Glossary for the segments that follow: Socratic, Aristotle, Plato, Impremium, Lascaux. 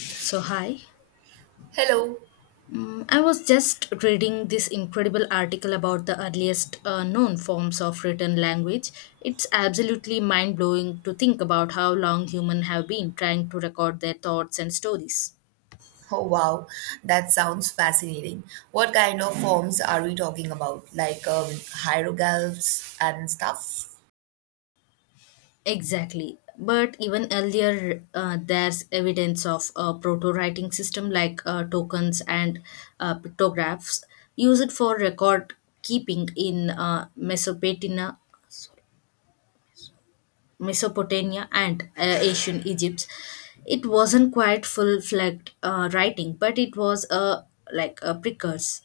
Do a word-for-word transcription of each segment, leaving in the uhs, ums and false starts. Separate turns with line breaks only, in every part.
So, hi.
Hello.
Mm, I was just reading this incredible article about the earliest uh, known forms of written language. It's absolutely mind blowing to think about how long humans have been trying to record their thoughts and stories.
Oh, wow. That sounds fascinating. What kind of forms are we talking about? Like um, hieroglyphs and stuff?
Exactly. But even earlier, uh, there's evidence of a proto writing system like uh, tokens and uh, pictographs used for record keeping in uh, Mesopotamia Mesopotamia and uh, ancient Egypt. It wasn't quite full-fledged uh, writing, but it was a like a precursor.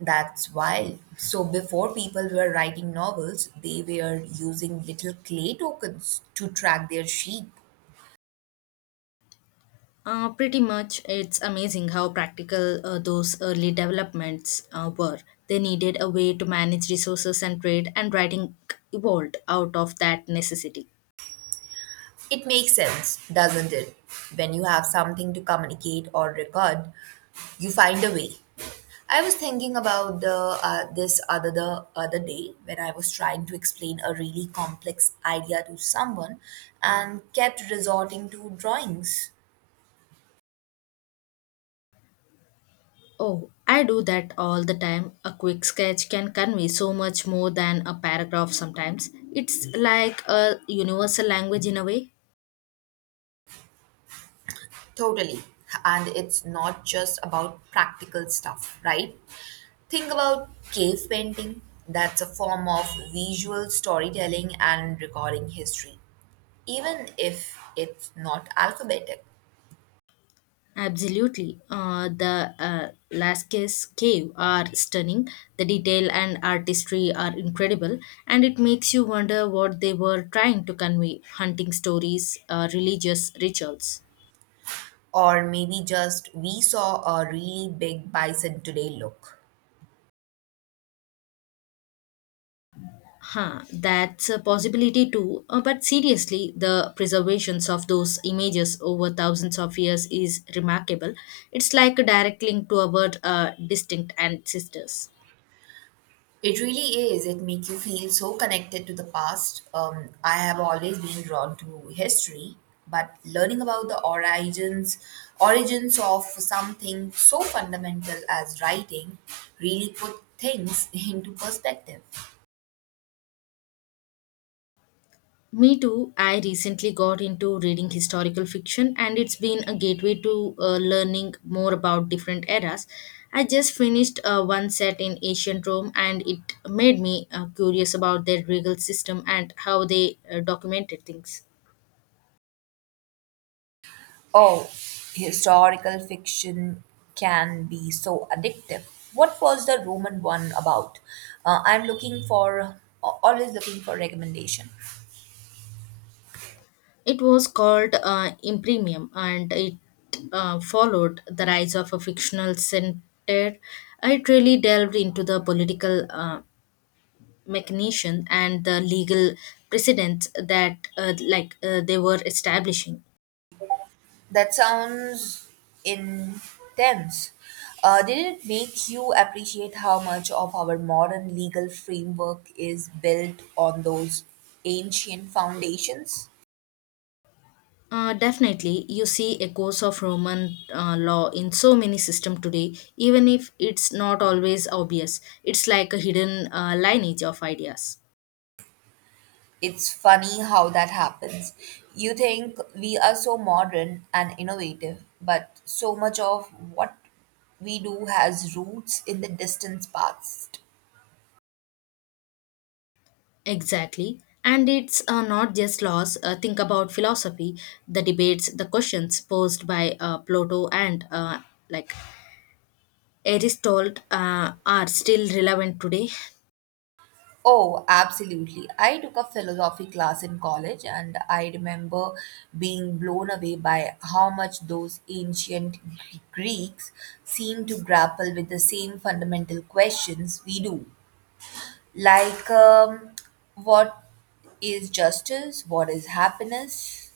That's wild. So, before people were writing novels, they were using little clay tokens to track their sheep.
Uh, pretty much, it's amazing how practical uh, those early developments uh, were. They needed a way to manage resources and trade, and writing evolved out of that necessity.
It makes sense, doesn't it? When you have something to communicate or record, you find a way. I was thinking about the uh, this other the other day when I was trying to explain a really complex idea to someone and kept resorting to drawings.
Oh, I do that all the time. A quick sketch can convey so much more than a paragraph sometimes. It's like a universal language in a way.
Totally. And it's not just about practical stuff, right? Think about cave painting. That's a form of visual storytelling and recording history, even if it's not alphabetic.
Absolutely. Uh, the uh, Lascaux cave are stunning. The detail and artistry are incredible, and it makes you wonder what they were trying to convey hunting stories, uh, religious rituals.
Or maybe just, "We saw a really big bison today, look."
Huh, that's a possibility too. Uh, but seriously, the preservations of those images over thousands of years is remarkable. It's like a direct link to our uh, distinct ancestors.
It really is. It makes you feel so connected to the past. Um, I have always been drawn to history, but learning about the origins origins of something so fundamental as writing really put things into perspective.
Me too. I recently got into reading historical fiction, and it's been a gateway to uh, learning more about different eras. I just finished uh, one set in ancient Rome, and it made me uh, curious about their regal system and how they uh, documented things.
Oh, historical fiction can be so addictive. What was the Roman one about? Uh, I'm looking for, uh, always looking for recommendation.
It was called uh, Impremium, and it uh, followed the rise of a fictional center. It really delved into the political uh, mechanism and the legal precedents that uh, like uh, they were establishing.
That sounds intense. Uh, did it make you appreciate how much of our modern legal framework is built on those ancient foundations?
Uh, definitely, you see echoes of Roman uh, law in so many systems today, even if it's not always obvious. It's like a hidden uh, lineage of ideas.
It's funny how that happens. You think we are so modern and innovative, but so much of what we do has roots in the distant past.
Exactly. And it's uh, not just laws. Uh, think about philosophy, the debates, the questions posed by uh, Plato and uh, like Aristotle uh, are still relevant today.
Oh, absolutely. I took a philosophy class in college and I remember being blown away by how much those ancient Gre- Greeks seemed to grapple with the same fundamental questions we do. Like, um, what is justice? What is happiness?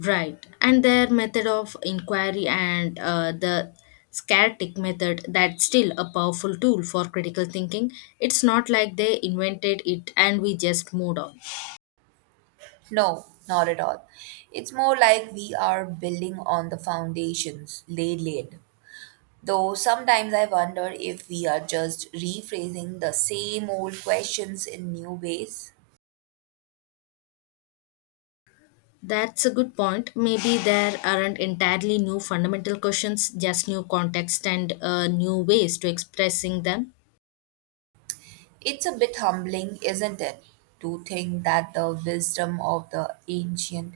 Right. And their method of inquiry and uh, the scartic method, that's still a powerful tool for critical thinking. It's not like they invented it and we just moved on.
No, not at all. It's more like we are building on the foundations laid laid. Though sometimes I wonder if we are just rephrasing the same old questions in new ways.
That's a good point. Maybe there aren't entirely new fundamental questions, just new context and uh, new ways to expressing them.
It's a bit humbling, isn't it, to think that the wisdom of the ancient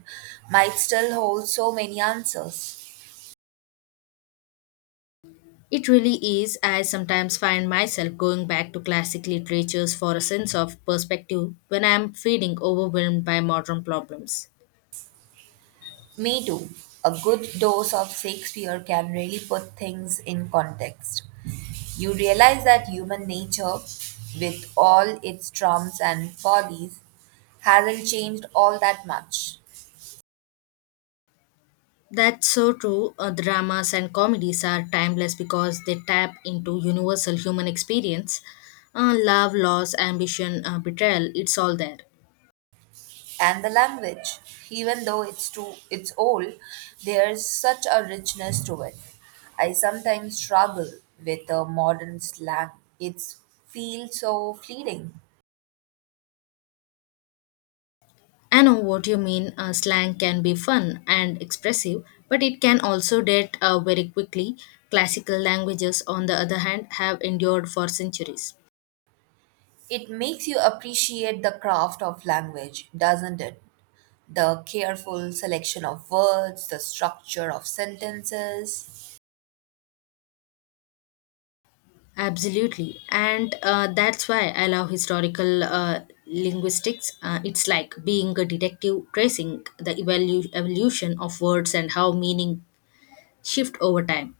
might still hold so many answers?
It really is. I sometimes find myself going back to classic literatures for a sense of perspective when I'm feeling overwhelmed by modern problems.
Me too. A good dose of Shakespeare can really put things in context. You realize that human nature, with all its trumps and follies, hasn't changed all that much.
That's so true. Uh, dramas and comedies are timeless because they tap into universal human experience, uh, love, loss, ambition, uh, betrayal, it's all there.
And the language, even though it's too it's old, there's such a richness to it. I sometimes struggle with the modern slang. It's feels so fleeting.
I know what you mean. Uh, slang can be fun and expressive, but it can also date uh, very quickly. Classical languages, on the other hand, have endured for centuries.
It makes you appreciate the craft of language, doesn't it? The careful selection of words, the structure of sentences.
Absolutely. And uh, that's why I love historical uh, linguistics. Uh, it's like being a detective tracing the evolu- evolution of words and how meaning shift over time.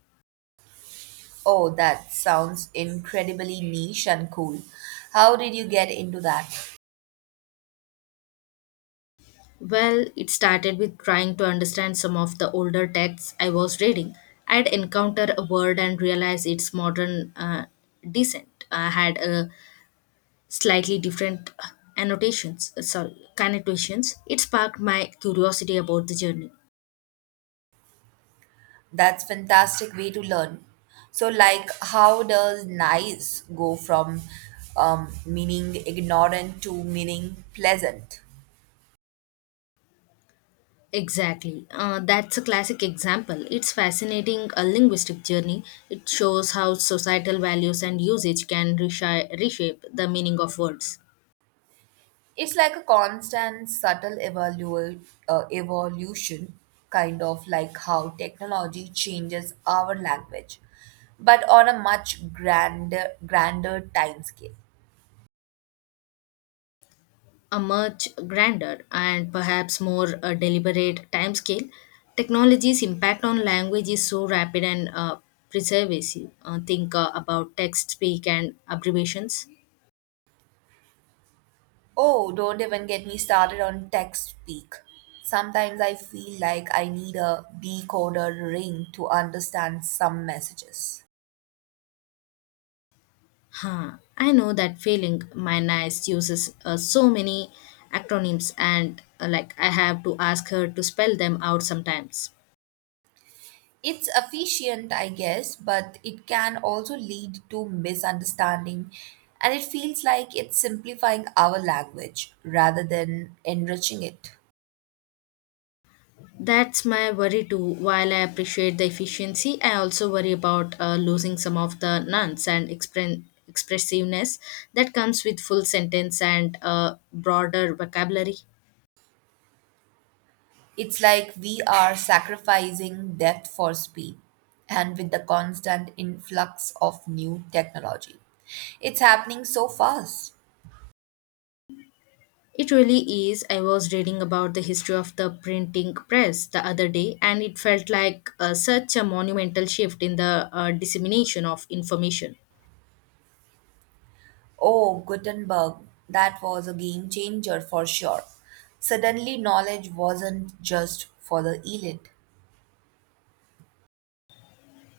Oh, that sounds incredibly niche and cool. How did you get into that?
Well, it started with trying to understand some of the older texts I was reading. I'd encounter a word and realize its modern uh, descent uh, had a slightly different uh, annotations, uh, sorry, connotations. It sparked my curiosity about the journey.
That's fantastic way to learn. So, like, how does nice go from um, meaning ignorant to meaning pleasant?
Exactly. Uh, that's a classic example. It's fascinating, a linguistic journey. It shows how societal values and usage can reshape, reshape the meaning of words.
It's like a constant, subtle evolu- uh, evolution, kind of like how technology changes our language, but on a much grander, grander time scale.
A much grander and perhaps more uh, deliberate timescale, technology's impact on language is so rapid and uh, pervasive. Uh, think uh, about text speak and abbreviations.
Oh, don't even get me started on tech speak. Sometimes I feel like I need a decoder ring to understand some messages.
Huh. I know that feeling. My niece uses uh, so many acronyms, and uh, like I have to ask her to spell them out sometimes.
It's efficient, I guess, but it can also lead to misunderstanding, and it feels like it's simplifying our language rather than enriching it.
That's my worry too. While I appreciate the efficiency, I also worry about uh, losing some of the nuance and expre- expressiveness that comes with full sentence and uh, broader vocabulary.
It's like we are sacrificing depth for speed, and with the constant influx of new technology, it's happening so fast.
It really is. I was reading about the history of the printing press the other day, and it felt like uh, such a monumental shift in the uh, dissemination of information.
Oh, Gutenberg, that was a game changer for sure. Suddenly, knowledge wasn't just for the elite.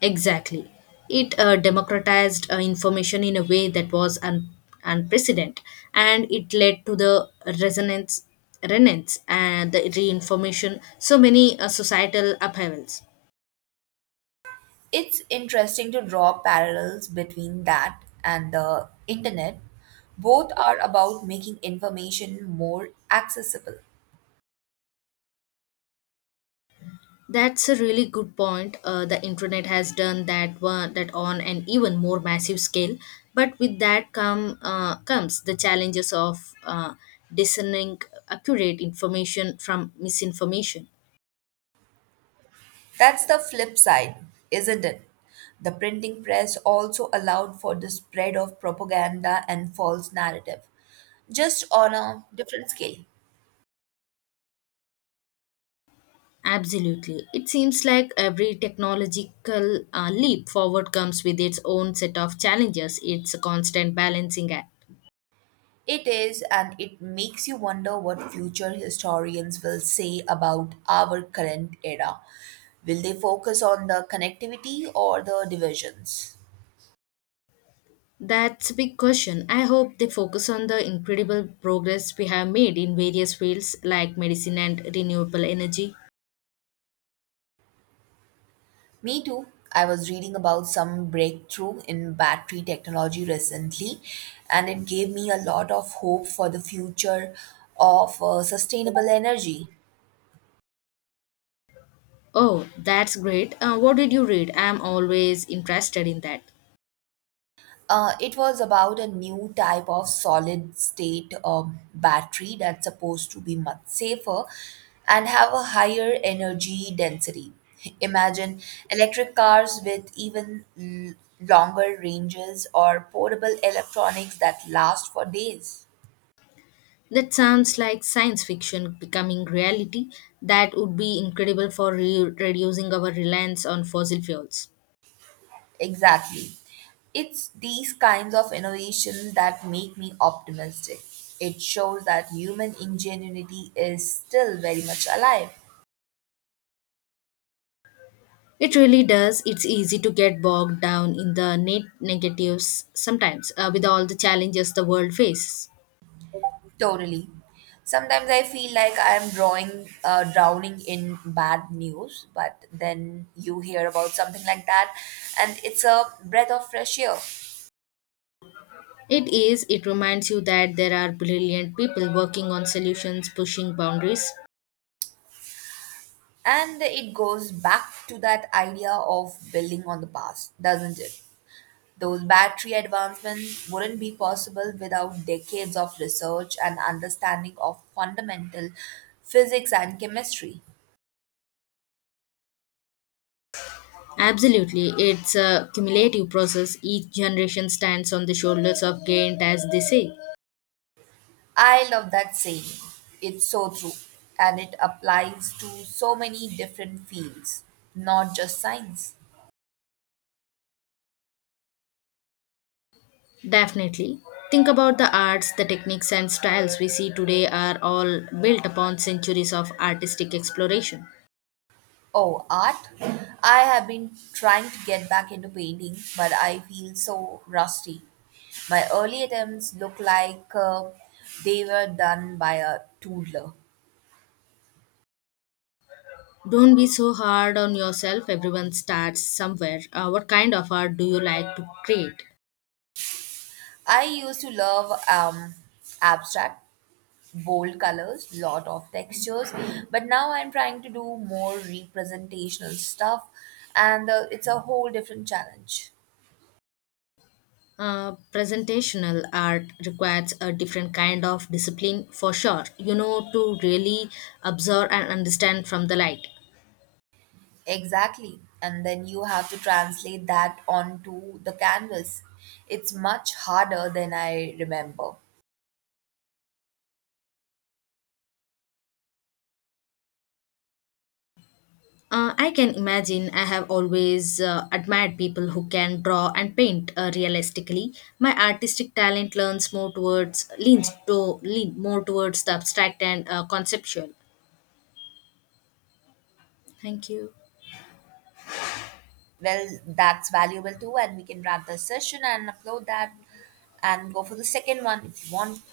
Exactly. It uh, democratized uh, information in a way that was un- unprecedented, and it led to the resonance, renance, and the reinformation, so many uh, societal upheavals.
It's interesting to draw parallels between that and the internet. Both are about making information more accessible.
That's a really good point. Uh, the internet has done that one that on an even more massive scale, but with that come uh, comes the challenges of uh, discerning accurate information from misinformation.
That's the flip side, isn't it? The printing press also allowed for the spread of propaganda and false narrative, just on a different scale.
Absolutely, it seems like every technological uh, leap forward comes with its own set of challenges. It's a constant balancing act.
It is, and it makes you wonder what future historians will say about our current era. Will they focus on the connectivity or the divisions?
That's a big question. I hope they focus on the incredible progress we have made in various fields like medicine and renewable energy.
Me too. I was reading about some breakthrough in battery technology recently, and it gave me a lot of hope for the future of uh, sustainable energy.
Oh, that's great. Uh, what did you read? I'm always interested in that.
Uh, it was about a new type of solid state um, battery that's supposed to be much safer and have a higher energy density. Imagine electric cars with even l- longer ranges or portable electronics that last for days.
That sounds like science fiction becoming reality. That would be incredible for re- reducing our reliance on fossil fuels.
Exactly. It's these kinds of innovations that make me optimistic. It shows that human ingenuity is still very much alive.
It really does. It's easy to get bogged down in the net negatives sometimes uh, with all the challenges the world faces.
Totally. Sometimes I feel like I'm drawing, uh, drowning in bad news, but then you hear about something like that, and it's a breath of fresh air.
It is, it reminds you that there are brilliant people working on solutions, pushing boundaries.
And it goes back to that idea of building on the past, doesn't it? Those battery advancements wouldn't be possible without decades of research and understanding of fundamental physics and chemistry.
Absolutely, it's a cumulative process. Each generation stands on the shoulders of giant, as they say.
I love that saying. It's so true. And it applies to so many different fields, not just science.
Definitely. Think about the arts, the techniques, and styles we see today are all built upon centuries of artistic exploration.
Oh, art. I have been trying to get back into painting, but I feel so rusty. My early attempts look like uh, they were done by a toddler.
Don't be so hard on yourself, everyone starts somewhere. Uh, what kind of art do you like to create?
I used to love um, abstract, bold colors, lot of textures. But now I'm trying to do more representational stuff, and uh, it's a whole different challenge.
Uh, presentational art requires a different kind of discipline for sure, you know, to really observe and understand from the light.
Exactly. And then you have to translate that onto the canvas. It's much harder than I remember.
Uh, I can imagine, I have always uh, admired people who can draw and paint uh, realistically. My artistic talent learns more towards leans to lean more towards the abstract and uh, conceptual. Thank you.
Well, that's valuable too, and we can wrap the session and upload that and go for the second one if you want.